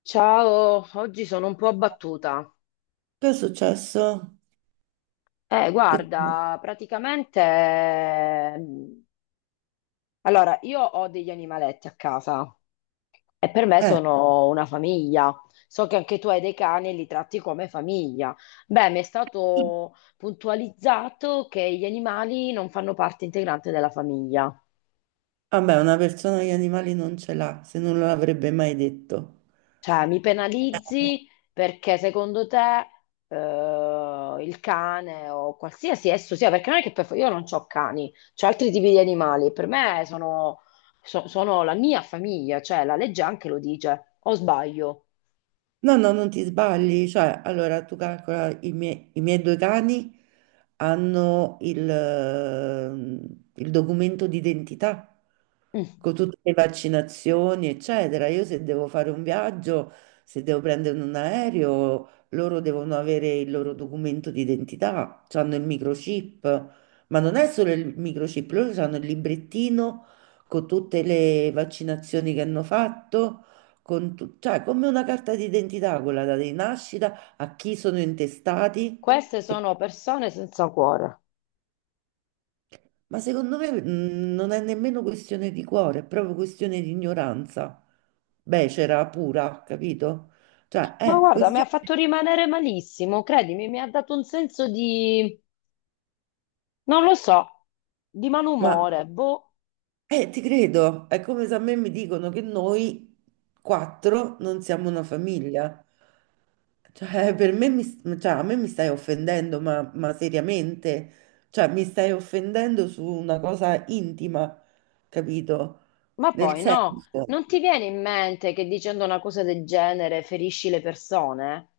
Ciao, oggi sono un po' abbattuta. Che è successo? Che... Guarda, praticamente, allora, io ho degli animaletti a casa e per me Eh, sono una famiglia. So che anche tu hai dei cani e li tratti come famiglia. Beh, mi è stato puntualizzato che gli animali non fanno parte integrante della famiglia. vabbè, una persona gli animali non ce l'ha, se non l'avrebbe mai detto. Cioè, mi penalizzi perché secondo te, il cane o qualsiasi esso sia, perché non è che per, io non ho cani, ho altri tipi di animali, per me sono, sono la mia famiglia, cioè la legge anche lo dice, o sbaglio. No, no, non ti sbagli, cioè, allora tu calcola i miei due cani hanno il documento d'identità Mm. con tutte le vaccinazioni, eccetera. Io se devo fare un viaggio, se devo prendere un aereo, loro devono avere il loro documento d'identità, hanno il microchip, ma non è solo il microchip, loro hanno il librettino con tutte le vaccinazioni che hanno fatto con cioè come una carta d'identità quella data di nascita, a chi sono intestati, Queste sono persone senza cuore. ma secondo me non è nemmeno questione di cuore, è proprio questione di ignoranza becera pura, capito? Cioè Ma è guarda, mi ha questione, fatto rimanere malissimo, credimi, mi ha dato un senso di, non lo so, di ma malumore, boh. Ti credo, è come se a me mi dicono che noi quattro non siamo una famiglia. Cioè, per me mi, cioè, a me mi stai offendendo, ma seriamente, cioè, mi stai offendendo su una cosa intima, capito? Ma Nel poi no, senso. non ti viene in mente che dicendo una cosa del genere ferisci le persone?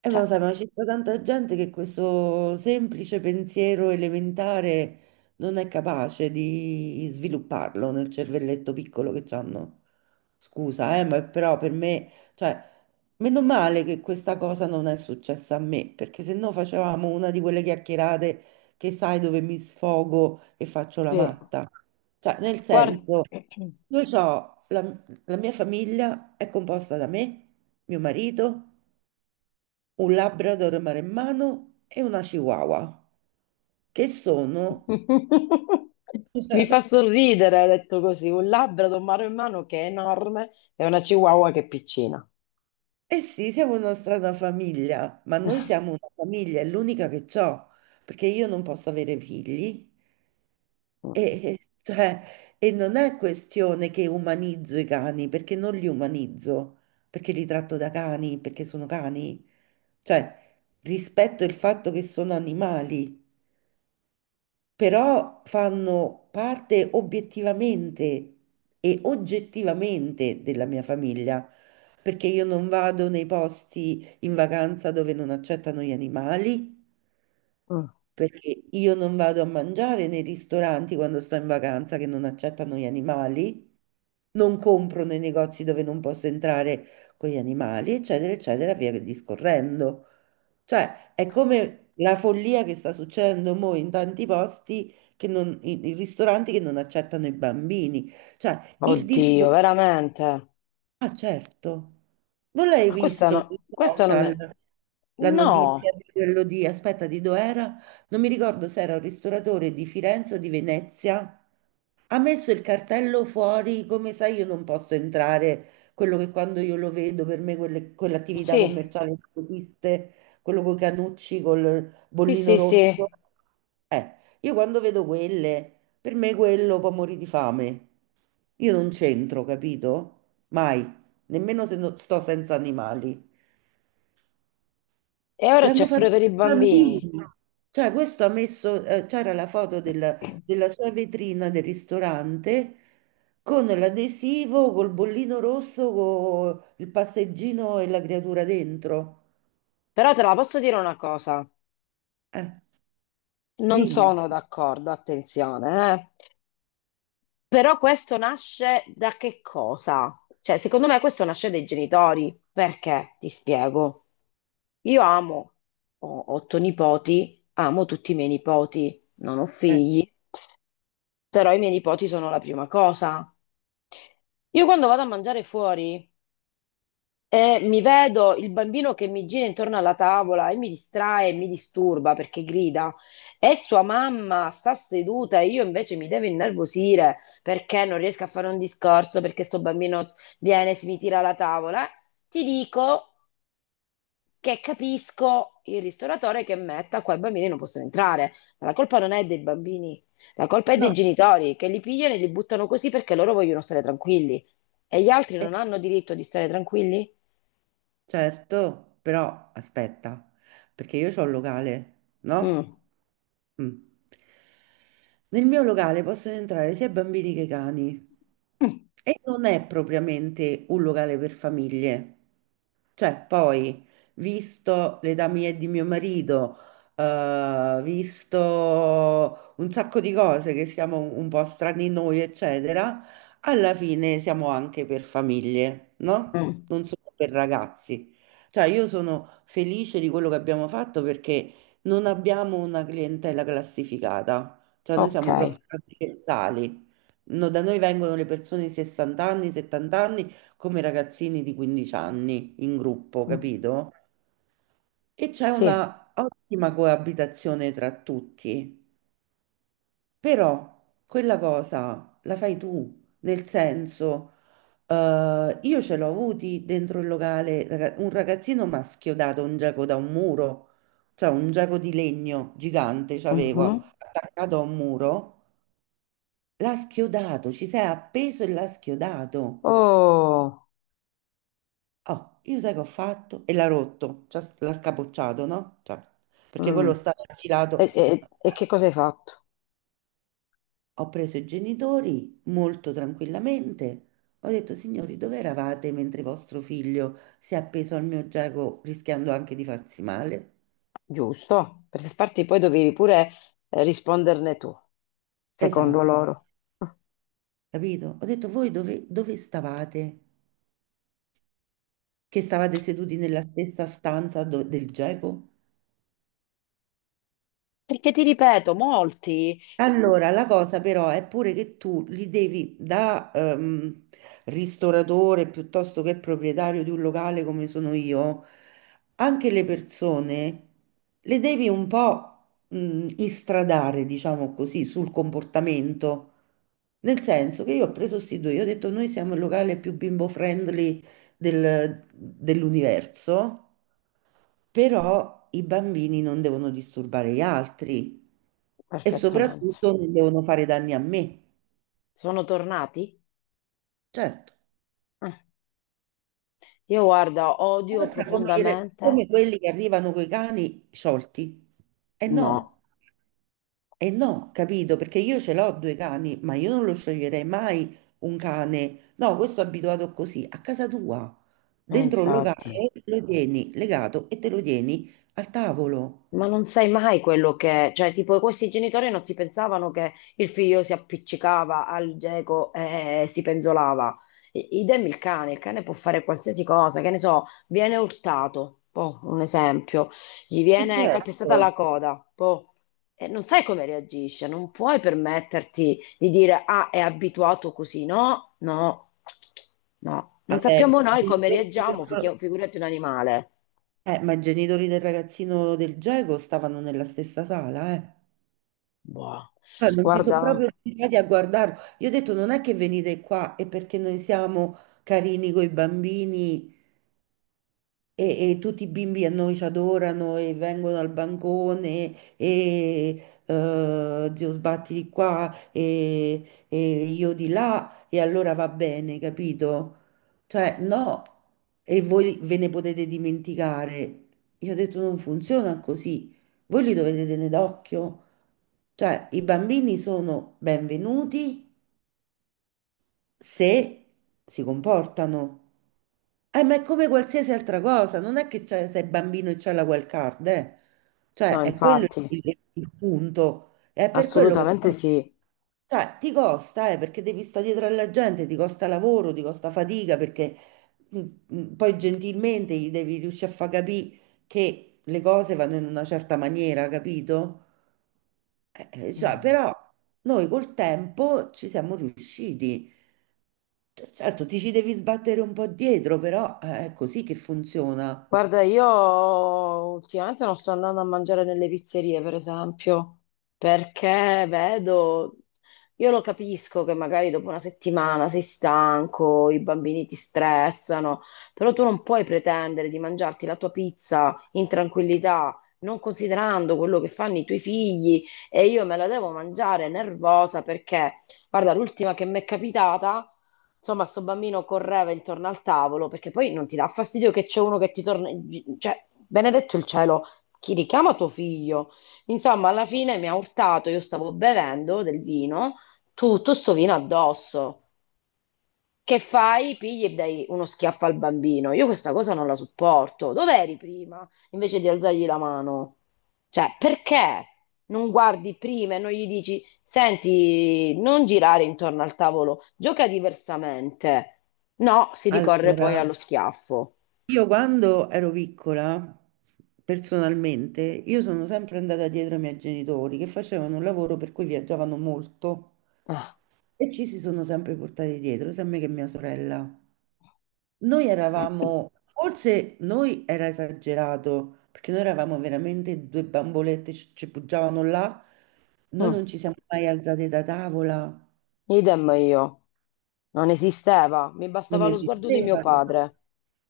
Ma Cioè, lo sai, ma ci sta tanta gente che questo semplice pensiero elementare non è capace di svilupparlo nel cervelletto piccolo che hanno. Scusa, ma però per me, cioè, meno male che questa cosa non è successa a me, perché se no facevamo una di quelle chiacchierate che sai dove mi sfogo e faccio la sì, matta. Cioè, nel guarda, senso, io ho la mia famiglia è composta da me, mio marito un Labrador maremmano e una Chihuahua, che sono... mi fa sorridere, detto così, un labbro un mano in mano che è enorme e una chihuahua che è piccina. Eh sì, siamo una strana famiglia, ma noi siamo una famiglia, è l'unica che ho, perché io non posso avere figli Mm. e, cioè, e non è questione che umanizzo i cani, perché non li umanizzo, perché li tratto da cani, perché sono cani, cioè rispetto il fatto che sono animali. Però fanno parte obiettivamente e oggettivamente della mia famiglia, perché io non vado nei posti in vacanza dove non accettano gli animali, Mm. perché io non vado a mangiare nei ristoranti quando sto in vacanza che non accettano gli animali, non compro nei negozi dove non posso entrare con gli animali, eccetera, eccetera, via discorrendo. Cioè, è come la follia che sta succedendo mo in tanti posti, che non, i ristoranti che non accettano i bambini. Cioè, il Oddio, discorso... veramente. Ah, certo. Non l'hai Ma questa visto sui no, questa non social me. la notizia No, di quello di, aspetta, di dov'era? Non mi ricordo se era un ristoratore di Firenze o di Venezia. Ha messo il cartello fuori, come sai, io non posso entrare. Quello che quando io lo vedo, per me quell'attività sì, commerciale non esiste, quello con i canucci, col sì, bollino sì, sì. rosso. Eh, io quando vedo quelle, per me quello può morire di fame. Io non c'entro, capito? Mai, nemmeno se sto senza animali. E ora L'hanno c'è fatto pure i per i bambini. bambini. Cioè, questo ha messo, c'era la foto della sua vetrina del ristorante con l'adesivo, col bollino rosso, con il passeggino e la creatura dentro. Però te la posso dire una cosa. Eh, Non dimmi. Dimmi. sono d'accordo, attenzione, eh. Però questo nasce da che cosa? Cioè, secondo me questo nasce dai genitori. Perché? Ti spiego. Io amo, ho otto nipoti, amo tutti i miei nipoti, non ho Eh, figli, però i miei nipoti sono la prima cosa. Io quando vado a mangiare fuori e mi vedo il bambino che mi gira intorno alla tavola e mi distrae e mi disturba perché grida. E sua mamma sta seduta e io invece mi devo innervosire perché non riesco a fare un discorso, perché sto bambino viene e si mi tira alla tavola. Ti dico che capisco il ristoratore che metta qua i bambini non possono entrare, ma la colpa non è dei bambini, la colpa è dei no, genitori che li pigliano e li buttano così perché loro vogliono stare tranquilli. E gli altri eh, non hanno diritto di stare tranquilli? certo, però aspetta, perché io ho un locale, no? Mm. Mm. Nel mio locale possono entrare sia bambini che cani e non è propriamente un locale per famiglie. Cioè, poi, visto l'età mia e di mio marito, visto un sacco di cose che siamo un po' strani noi, eccetera, alla fine siamo anche per famiglie, no? Mm, Non solo per ragazzi. Cioè, io sono felice di quello che abbiamo fatto perché non abbiamo una clientela classificata. Cioè, noi ok, siamo proprio trasversali. No, da noi vengono le persone di 60 anni, 70 anni, come i ragazzini di 15 anni in gruppo, mm, capito? E c'è sì. una ottima coabitazione tra tutti. Però quella cosa la fai tu, nel senso. Io ce l'ho avuti dentro il locale un ragazzino mi ha schiodato un giaco da un muro, cioè un giaco di legno gigante c'avevo Mhm. attaccato a un muro. L'ha schiodato, ci sei appeso e l'ha schiodato. Oh, Oh, io sai che ho fatto? E l'ha rotto, cioè l'ha scapocciato, no? Cioè, perché mm. quello stava E, infilato. e- e che cosa hai fatto? Ho preso i genitori molto tranquillamente. Ho detto, signori, dove eravate mentre vostro figlio si è appeso al mio giago rischiando anche di farsi male? Giusto, perché Sparti poi dovevi pure risponderne tu, secondo Esatto, loro. capito? Ho detto, voi dove, dove stavate? Che stavate seduti nella stessa stanza del giago? Perché ti ripeto, molti. Allora, la cosa però è pure che tu li devi da ristoratore piuttosto che proprietario di un locale come sono io, anche le persone le devi un po' istradare, diciamo così, sul comportamento. Nel senso che io ho preso sti due, io ho detto noi siamo il locale più bimbo friendly dell'universo, però i bambini non devono disturbare gli altri e Perfettamente. soprattutto non devono fare danni a me. Sono tornati. Certo, Eh, Io guarda, odio basta come, profondamente. come quelli che arrivano coi cani sciolti. E No, no. E no, capito? Perché io ce l'ho due cani, ma io non lo scioglierei mai un cane. No, questo è abituato così, a casa tua, mm, dentro un infatti. locale, lo tieni legato e te lo tieni al tavolo. Ma non sai mai quello che, cioè, tipo, questi genitori non si pensavano che il figlio si appiccicava al geco e si penzolava. Idem il cane può fare qualsiasi cosa, che ne so, viene urtato, boh, un esempio, gli viene calpestata Certo. la coda, boh, e non sai come reagisce, non puoi permetterti di dire, ah, è abituato così, no, no, no, non Vabbè, sappiamo i noi come genitori di reagiamo, figurati un animale. Ma i genitori del ragazzino del Geco stavano nella stessa sala, eh. Boh, Cioè, non si sono proprio guarda. girati a guardarlo. Io ho detto, non è che venite qua e perché noi siamo carini coi bambini, e tutti i bimbi a noi ci adorano e vengono al bancone e zio sbatti di qua e io di là e allora va bene, capito? Cioè, no, e voi ve ne potete dimenticare. Io ho detto non funziona così, voi li dovete tenere d'occhio. Cioè, i bambini sono benvenuti se si comportano. Ma è come qualsiasi altra cosa, non è che sei bambino e c'è la wild card, eh. No, Cioè, è quello infatti, il punto. È per quello che assolutamente poi, sì. cioè, ti costa, perché devi stare dietro alla gente, ti costa lavoro, ti costa fatica, perché mm, poi gentilmente gli devi riuscire a far capire che le cose vanno in una certa maniera, capito? Cioè, Mm. però noi col tempo ci siamo riusciti. Certo, ti ci devi sbattere un po' dietro, però è così che funziona. Guarda, io ultimamente non sto andando a mangiare nelle pizzerie, per esempio, perché vedo, io lo capisco che magari dopo una settimana sei stanco, i bambini ti stressano, però tu non puoi pretendere di mangiarti la tua pizza in tranquillità, non considerando quello che fanno i tuoi figli e io me la devo mangiare nervosa perché, guarda, l'ultima che mi è capitata. Insomma, sto bambino correva intorno al tavolo perché poi non ti dà fastidio che c'è uno che ti torna. Cioè, benedetto il cielo, chi richiama tuo figlio? Insomma, alla fine mi ha urtato, io stavo bevendo del vino, tutto sto vino addosso. Che fai? Pigli e dai uno schiaffo al bambino. Io questa cosa non la sopporto. Dov'eri prima? Invece di alzargli la mano. Cioè, perché non guardi prima e non gli dici, senti, non girare intorno al tavolo, gioca diversamente. No, si ricorre poi Allora, allo schiaffo. io quando ero piccola, personalmente, io sono sempre andata dietro ai miei genitori che facevano un lavoro per cui viaggiavano molto Ah. e ci si sono sempre portati dietro, sia me che mia sorella. Noi eravamo, forse noi era esagerato, perché noi eravamo veramente due bambolette, ci poggiavano là, noi Mm. non ci siamo mai alzate da tavola. Idem io. Non esisteva, mi Non bastava lo sguardo di mio esisteva. Capito? padre.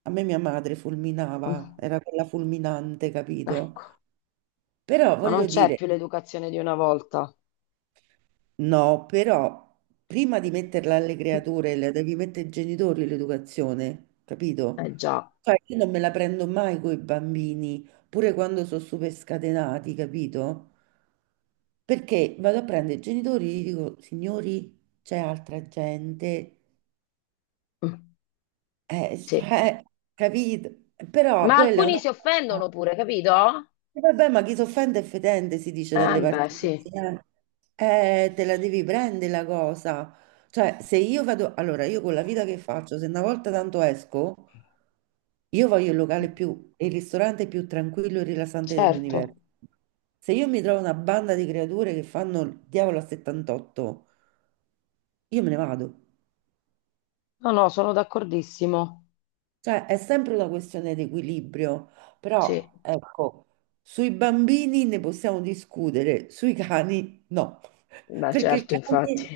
A me mia madre fulminava, Mm. era quella fulminante, capito? Ecco, Però ma non voglio c'è dire, più l'educazione di una volta. no, però prima di metterla alle creature, la devi mettere ai genitori l'educazione, capito? Eh già. Cioè, io non me la prendo mai con i bambini, pure quando sono super scatenati, capito? Perché vado a prendere i genitori e gli dico, signori, c'è altra gente, Mm. Sì. cioè, capito? Però Ma quella è alcuni una... si offendono pure, capito? E vabbè, ma chi s'offende è fedente, si dice dalle Beh, parti sì. mie. Te la devi prendere la cosa. Cioè, se io vado, allora io con la vita che faccio, se una volta tanto esco, io voglio il ristorante più tranquillo e rilassante Certo. dell'universo. Se io mi trovo una banda di creature che fanno il diavolo a 78, io me ne vado. No, no, sono d'accordissimo. Cioè, è sempre una questione di equilibrio, Sì, però ecco, sui bambini ne possiamo discutere, sui cani no, beh, perché il certo, cane infatti.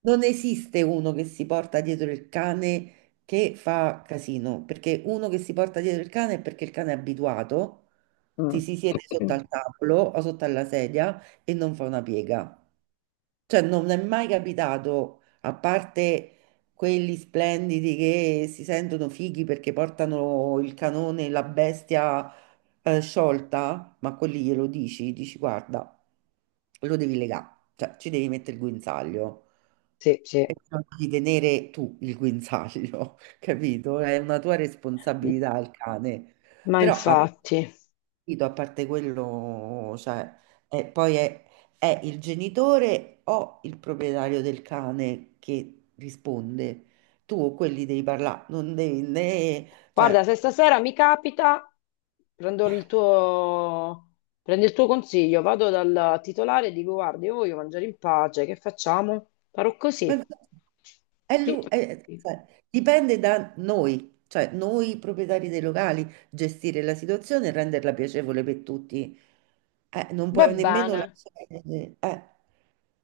non esiste uno che si porta dietro il cane che fa casino, perché uno che si porta dietro il cane è perché il cane è abituato, ti Mm. si siede sotto al tavolo o sotto alla sedia e non fa una piega. Cioè, non è mai capitato, a parte quelli splendidi che si sentono fighi perché portano il canone, la bestia sciolta, ma quelli glielo dici, dici guarda, lo devi legare, cioè ci devi mettere il guinzaglio, Sì, sì. non devi tenere tu il guinzaglio, capito? È una tua responsabilità il cane. Ma Però infatti, a parte quello, cioè, è- poi è, è il genitore o il proprietario del cane che risponde. Tu o quelli devi parlare, non devi né... guarda, Cioè, se stasera mi capita, prendo il tuo, prendo il tuo consiglio, vado dal titolare e dico, guarda, io voglio mangiare in pace, che facciamo? Farò così. ma- Sì. Cioè, dipende da noi, cioè noi proprietari dei locali, gestire la situazione e renderla piacevole per tutti. Non Va puoi nemmeno bene. lasciare....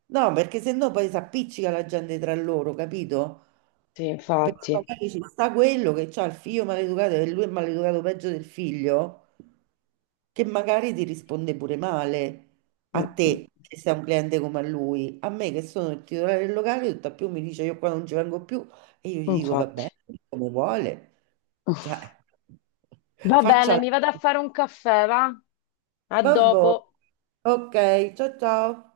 No, perché sennò poi si appiccica la gente tra loro, capito? Sì, Perché infatti. magari ci sta quello che ha il figlio maleducato e lui è maleducato peggio del figlio, che magari ti risponde pure male a Mm, mm, te che sei un cliente come a lui. A me che sono il titolare del locale, tutt'al più mi dice io qua non ci vengo più e io gli dico va infatti. bene, come vuole. Cioè, Va faccia bene, la... mi vado a fare un caffè, va? A Vabbè. dopo. Ok, ciao ciao.